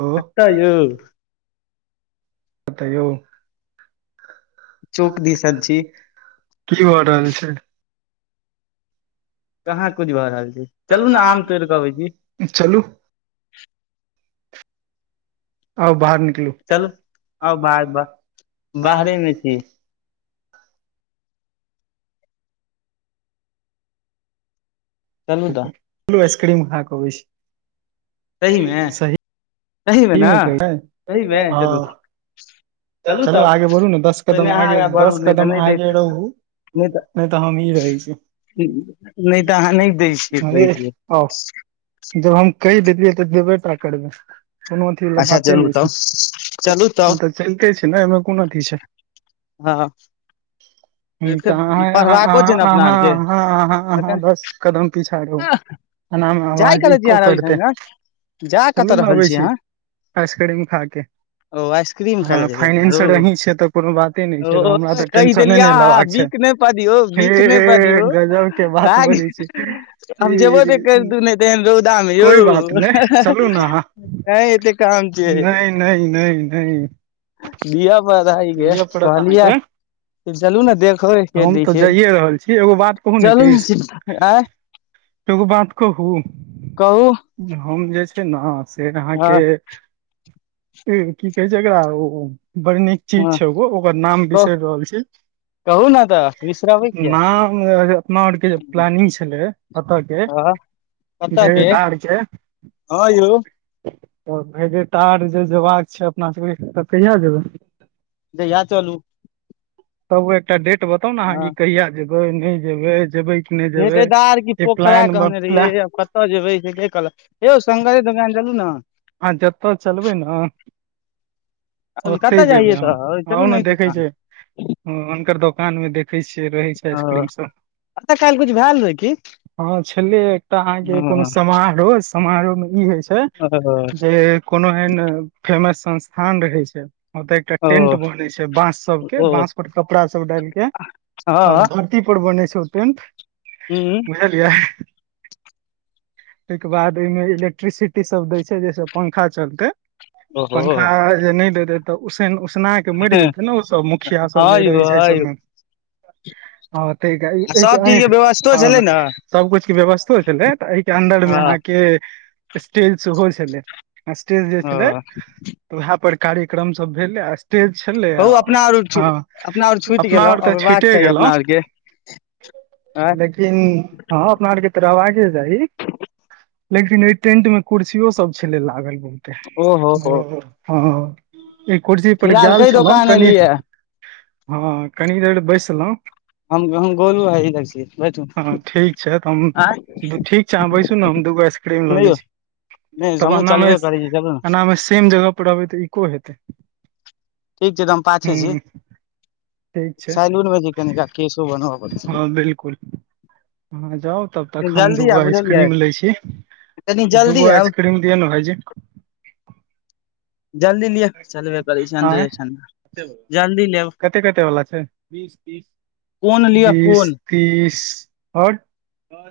ओ कक्त यौ कहियौ चौक दिसन छी की भऽ रहल छै कहाँ कुछ भऽ रहल छै चलू ने आम तोड़ कऽ अबै छी [unintelligible] चलू आउ बाहर निकलू चलू आउ बाहर ब बाहरे मे छी चलू तऽ चलू आइसक्रीम खा कऽअबै छी सही मे सही सहि ने मे सही मे कहियै ह चलू चलू चलो तब आगे बरहू ने दस पहिने कदम अहाँ आगे आगाँ बढ़ू दस नहि तऽ कदम नहि दैत आगे रहू नय तऽ हमी रहै छी नहि तऽ अहाँ नहि दै छियै कहै छियै आउ जब हम कहि देलियै तऽ जेबे टा करबै कोनो अथी बला अच्छा बाते चलू नय तब चलू छै तब तऽ चलिते छी न एहिमे कोन अथी छै हँ [inaudible] हूं तऽ आहाँ आहाँ पढ़बाको छै ने अपना आहाँ आरके आहाँ आहाँ आहाँ एखन दस कदम पीछा रहू अनामे जाय अवाजे करै छी इको अहाँ रवि करितै शंकर जा कतय रहल छी अहाँ? आइसक्रीम खाके ओ आइसक्रीम खाय हॅं, लए जेलियै अपना फाइनेंसर रौ अहीं छियै तॅं कोनो बात- -ते नहि ओ छै हमरा तॅं कहि टेंशने देलियै नहि अहाँ लेबाक छै। बिक नहि पदियौ हे बिक नहि पदियौ गजबके बात राग बजै छी! [unintelligible] हम जेबो नहि करितू नहि तऽ एहन रौदामे यौ कोइ बात नहि चलू ने अहाँ! नहि एते काम छै नहि नहि नहि नहि, दिअ पड़इ के दिअ पड़त कहलियै अहाँके चलू ने देखो के हम दै तॅं छै जाइए रहल छी, एगो बात कहू चलू नीतीश? ने आँय एगो बात कहू, कहू हम जे छै ने से हँ अहाँकेॅं- की कहै छै एकरा ओ बड़ नीक- चीज हँ छै ओ, ओकर नाम कह बिसरि रहल छी कहू ने तॅं बिसरबै- किया नाम अपना आरके जे प्लानिंग छलै ओतय के- हँ कतऽ के भेंट आर के- हँ यौ! तॅं भेजेटार जे जेयबाक छै अपना सबके तॅं कहिया जेबै? जहिया चलू, तबो एकटा डेट बताउ ने अहाँ, हँ की कहिया जेबै नहि जेबै जेबै- कि नहि जेबै [unintelligible] की ई पोखरा प्लान कहने रहियै प्लान आब- कतय जेबै से कहलक, यौ शंकरे दोकान चलू ने! अहाॅं जतय चलबै ने- अभी ओतहि कतऽ जेबै जाइये हम, तऽ आउ चलू ने ई देखै दुकान छै! हॅं हुनकर दोकानमे देखैत छियै, रहै छै ओ आइसक्रीम सब। एतऽ काल्हि किछु भेल रहै की हँ छलै एकटा अहाँकेॅं कोनो हँ समारोह। समारोहमे ई होइ छै ओ जे कोनो एहेन फेमस संस्थान रहै छै। ओतय एकटा टेंट बन छै बांस सबके, ओ बांस पर कपड़ा सब डालिके आओर हँ धरती धरती पर बने छै टेन्ट, हूँ बुझलियै? तकर बाद एहिमे इलेक्ट्रिसिटी सभ दै जाहिसॅं पंखा चलतै, ओहो पंखा जॅं नहि देतै तॅं उसैन, उसना- मरि जेतै ने ओ सब, मुखिया सब जे हँ रहै यौ छै एहि हँ यौ सभमे हॅं तँ, सब चीज के व्यवस्थो छलै [unintelligible] ने [unintelligible] सब कुछके व्यवस्थो छलै तॅं एहिके अन्दरमे हँ अहाँकेॅं स्टेज सेहो छलै। स्टेज जे ओ छलै तॅं वैहे पर कार्यक्रम सब भेलै आ- तेज छलै, कहू अपना आर आब अपना आर हँ अपना आर तॅं छुइटे गेलहुॅं ऐं! लेकिन हॅं, अपना आरकेॅं तॅं रहबाके चाही, लेकिन एहि टेंटमे कुर्सियो सब- छलै लागल ओतहि, ओहो हो हँ [unintelligible] ओहि कुर्सी पर फिलहाल गेल कै छलहुँ, दोकान कनि एलियै हँ कनि देर बैसलहुँ- हम हम गोलू है इधर छी बैठू हँ ठीक छै तॅं हम आँय ठीक- नीचाँमे बैसू न हम दू गो आइसक्रीम लऽ नहि लै यौ छी। नहि तब हमहुँ एनामे, चलबे करै छी चलू ने एनामे सेम जगह पर रहबै तॅं इको हेतै- ठीक छै तॅं हम पाछे छी। हूँ ठीक छै सैलूनमे छी कनिका कऽ केशो बनबऽ पड़ हँ बिलकुल अहाँ जाउ तब तक हम दूगो बुझलियै आइसक्रीम लै छी, कनी जल्दी दूगो आब आइसक्रीम पेन दिअऽ ने भाइजी, जल्दी लिअ, चलबे करै छै अन्दरे ठंडाए जल्दी लेब- कते-कते वला छै? बीस, तीस, कोन लिअ बीस- कोन तीस आओर आओर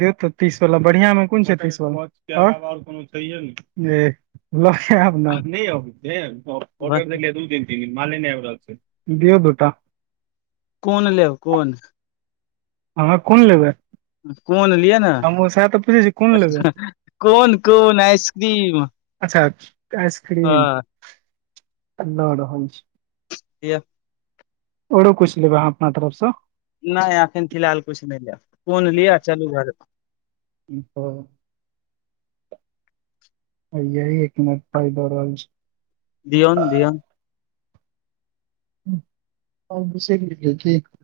दे तऽ तीस वला बढ़िआं मे कोन छै तीस वाला आओर इ जे [unintelligible] लऽ कऽ एब न [unintelligible] ऑर्डर देलियै दू दिन तीन दिन माले नय आइब रहल छै दियौ दूटा कोन लेब कोन अहाँ कोन लेबै कोन लिअ ने हमहूँ सएह तऽ पूछै छी कोन लेबै कोन कोन आइसक्रीम अच्छा हँ आइसक्रीम लऽ रहल छी [unintelligible] आओरो कुछ लेबै अहाँ अपना तरफ सँ नय एखन फिलहाल कुछ नय लेब कोन लिय चलू घर आओर हैया एक मिनट पाइ दऽ रहल छी दिऔन दिऔन आ दसेके ठ [unintelligible]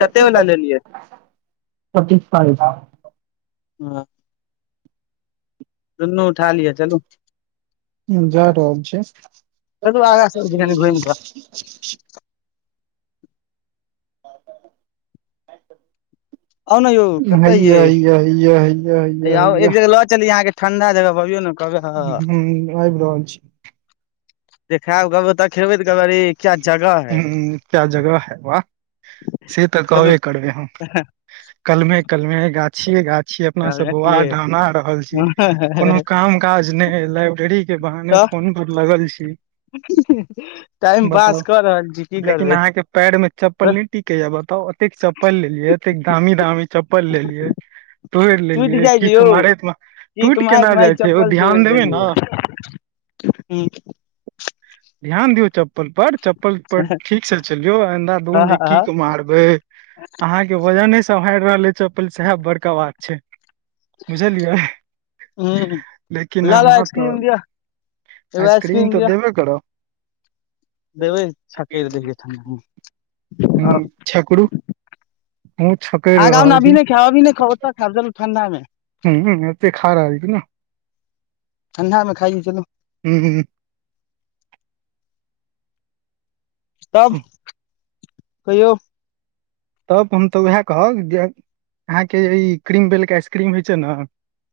कते वला लेलियै [unintelligible] हँ दुन्नू उठा लिअ चलू ह जा रहल छै चलू आगाँ सब कनि घुमि कऽ [unintelligible] आउ न यौ कतऽ हैया हैया हैया हैया यै हैया आउ हैया एक ह जगह लऽ चलि अहाँके ठण्डा जगह पऽ अबियौ ने कहबै हं आबि रहल छी देखायब [unintelligible] तऽ खेबै तऽ कबरी हूं एकटा जगह वाह से तऽ चलू कहबे करबै हम कलमे कलमे गाछिये गाछिये अपना सब बौआ अथिये ढ़हना रहल छी कोनो काम काज नै लाइब्रेरी के बहाने तऽ फोन पर लगल छी [unintelligible] टाइम बताउ पास कऽ रहल छी की लेकिन करबै अहां के परि मे चप्पल बस नय टिकैया बताउ एते चप्पल लेलिय एतेक दामी दामी चप्पल लेलियै तोड़ि टूटि लेलियै जाइ छै किक यौ मारैत मे क [unintelligible] टूटि क मत केना महि जाइ छै ओ चप्पल तोड़ि ध्यान देबै देलियै ने हूं ध्यान दियौ चप् पल पर चप्पल पर ठीक से चलियौ अन्धा ह दून ह जे ह ह कीक मारबै आंहा के वजने सम्हारि रहल अछि चप्पल सएह बड़का बात छै बुझलियै लेकिन लऽ लऽ अहाँ तऽ आइसक्रीम दिअ एगो आइसक्रीम तऽ दिअ देबे करब देबै छकैर देलियै ठंडा मे। [unintelligible] हं छकुरू आगा मे अभी न खाउ अभी खाउ ओत खेब चलू ठंडा मे हूं हूं एतऽ खा रहल छी न ठंडा मे खाइ ले चलु हूं हूं तब कहियौ तब हम तऽ उएह कहब जे अहाँके ई क्रीम बेल के आइसक्रीम होइ छै ने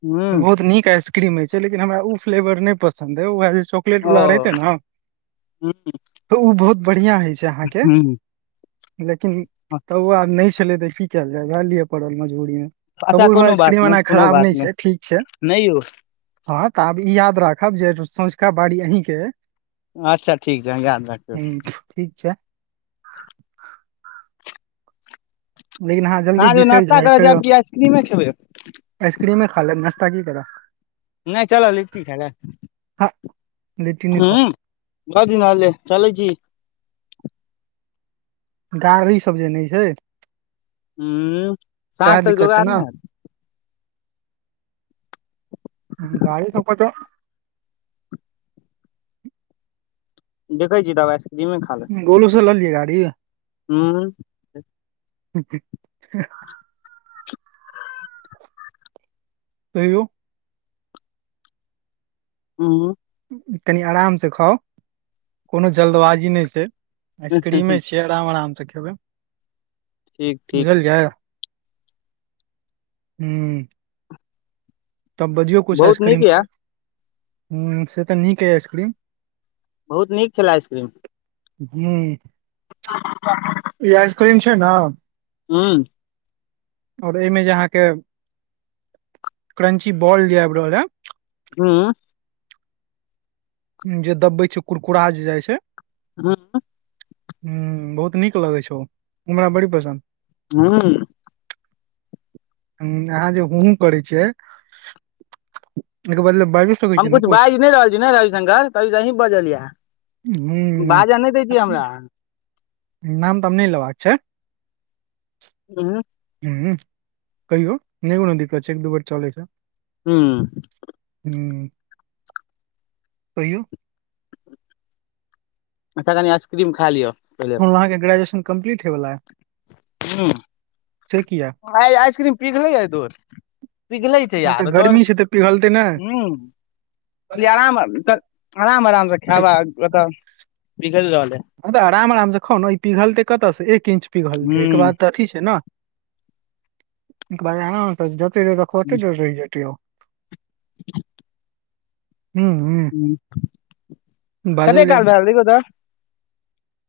ह बहुत नीक आइसक्रीम होइ छै लेकिन हमरा ओ फ्लेवर नय पसन्द अई ऐसे दुआरे सं पेट ओ लहरै तैं ना ह त आहा के लेकिन तब ओ आब नहि छलै तऽ की कयल जायएह लियए पड़ल मजबूरी मे अच्छा तबू भाई कोनो बात आइसक्रीम नहि एना कोनो खराब बात नहि छै ठीक छैय नहि यौ हँ तऽ आब ई याद राखब जे सँंझुका बाड़ी अहींके अच्छा ठीक छै हम धाद राखबै हूँ ठीक छै लेकिन आहा जल्दी साँझ मे बिसर नास्ता करऽ जायछियै जायब कि आइसक्रीमे खेबै आइसक्रीमे खा ले नाश्ता की करब नहि चल लिखट खाय ले हँ लिट्टी नहि हू खाउ भरि धदिनलगी चलै छी गाड़ी सब जे नहि छैय ह साँझ सएह तक दिक्कत छै जोगाड़ ने नहि हेतै गाड़ी सब के त देखै छी दवाइ जिमे गोलू से लऽ लियऐ गाड़ी हूँ तहियौ हँ कनि आराम से खाउ कोनो जल्दबाजी नहि छै आइसक्रीमे छैिय आब आराम से खेबै ठीक ठीक बुझलीयै हू तब बजियौ किछु बहुत आइसक्रीम नीक यऽ पर ह से तऽ नीक यइ आइसक्रीम बहुत नीक छला आइसक्रीम ह ई आइसक्रीम छै ने हँ और ए में जे अहा के क्रंची बॉल जे आब रहल यै हँ जे दबे छै कुरकुरा जे जाइ छै हँ ह बहुत नीक लगै छै हमरा बड़ी पसन्द हू ह अहाँ जेहु हुं हुं करै छियै एक बदल भाविसय हम कु छ बाजि नहि रहल छी ने रविशंकर सब कुछ यहीं बजलीय यै ह बाजा नहि दैछियै हमरा नाम तब नै लेबाक छै हू ह कहियो नहि कोनो दिक्कत छै एक दू बेर चलै छै हू ह कहियौ अख नि आइसक्रीम खा लियअ हाँ ग्रेजुएन कम्पलीटहोय बला आय हँ किया आइसक्रीम पिघले ह धुर पिघले छै हँ, तऽ यारो धुर गर्मी छै तऽ पिघलतै नहि हू अ आराम आराम आराम से खायबा ओतऽ बिघैल रहल हइ हऽ बैस आराम आराम से खौ ने ई पिघलतै कतऽसँ एक इंच पिघलतै एक हूं बाद तऽ अथी छै ने बाज आना त जते रहत त खते ज रहि जत ओ हुॅं हुॅं [inaudible] कते बाजल जाय काल भए गेल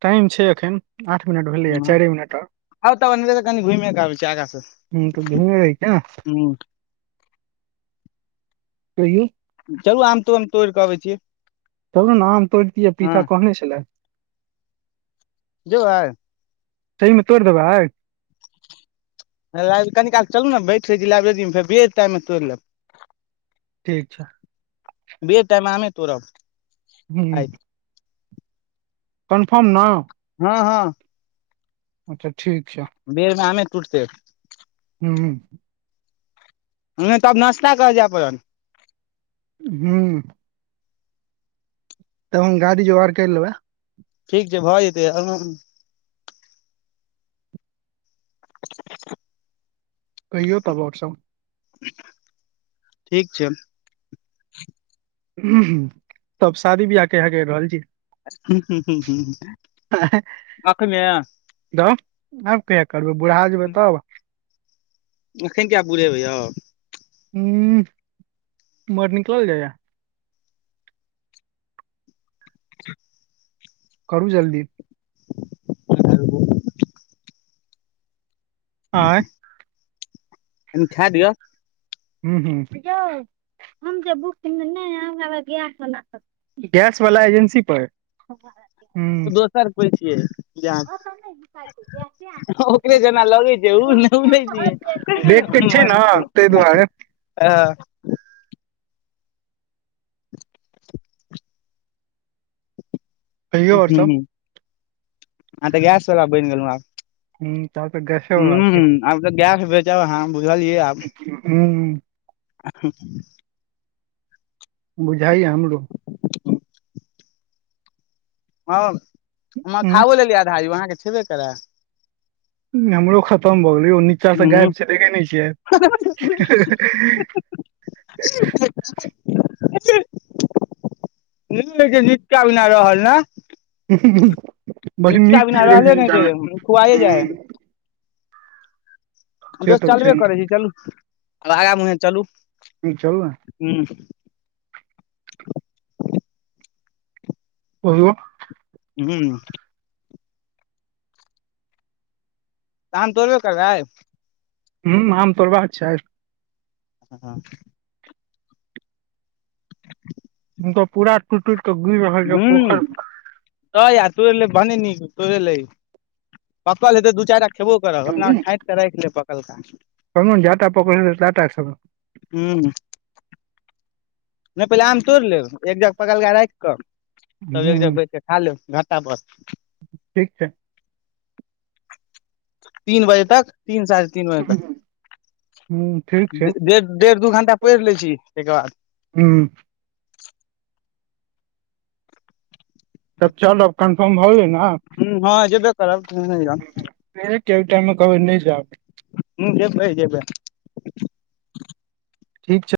टाइम छै एखन आठ मिनट भेलैए चैरे मिनट आ आ तब ओनहरे स कने घुइमे के आबै छै आगा स हूँ तऽ घुमे रही क्या कहियौ चलू आम तोम तोइड़ के अबै छि चलू ने आम तोर तिये पिथा कहने छेला जैबय सही में तोइड़ देबै आय आय यो भाईजी कनी काल चलू ने बैठै रहै छी लाइब्रेरी मे फेर बेर टैम मे तोइड़ लेब ठीक छै बेर टाइम मे आमें तोरब हुॅं कनफर्म न हँ हँ अच्छा ठीक छै बेरमे आमे टूटते हुॅं हमरा त आब नाश्ता करे जेए पड़त हॅं तब हम गाड़ी जोगाड़ कैर लेबै ठीक छै भऽ जेतै [inaudible] कहियौ तब आओर सब ठीक छै हु हु तब शादी बियाह केहैया कैर रहल छी आखने तब आब कहिया करबै बुरहा जेबै तब एखन किया बूढ़ेबे यौ ह उमर निकलल जैय [inaudible] करू जल्दी कनि आँय कनि खा दिअ हु हु यौ हम जे बुक [unintelligible] गैस वाला एजेंसी पर हूँ ओ दोसर कोइ छियै जे अहा लगै छै उ नहि उ नहि छियै [unintelligible] ठीक छी मन न क- तै दुआरे [unintelligible] [inaudible] कहिऔ आओर सब आह तऽ गैस वला बैन गेलौ आब हूँ ता तऽ गैसे वला छै हु आब तऽ गैस बेचब अहाँ बुझलियै आब हू [inaudible] बुझाइय या हमरो हँ हम हूँ खावो लेलियै आधा यौ अहाँके छेबे करा हमरो खतम भऽ गेलै ओ नीच्चा से हूँ गायब छै देखे नय छियै [inaudible] [inaudible] नीक का बिना रहल ने बड़ निचा नीक चीज बिना रहै रहले ने छै नीचा मे जाए खुआइए जाइ है हूँ से दोस्त तऽ छै चलबै हम्म, करै छी चलू आ आगा मुँहे चलू चलू ने हूँ [unintelligible] हूँ [unintelligible] आम तोरब करबे ह आम तोर बा के छै [unintelligible] ह ह पूरा टुट टुट के गिर रहल छै हूँ पोखेर म तऽ यार तोर लैब भने नीक तोर लैव पकल हेतै दू चाइर टा खेबो करब अपना छाँट कऽ राखब पकल का कहलो जे टा पकल हैते ते टा खैबे हूँ नय पहिले आम तोड़ लेब एक जगह पकलगा राख कऽ तब एक जगह हूँ बैठ क खालू घटा भर ठीक छै तीन बजे छै तक तीन साढ़े तीन बजे तक हूँ ठीक छै डेढ़ दू घंटा पैढ़ ले छी तैइ के बाद हूँ तब चलब कन्फर्म भऽ गेलै ने आब ह हँ जेबै करब [inaudible] [inaudible] हूँ जेबै जेबै ठीक छै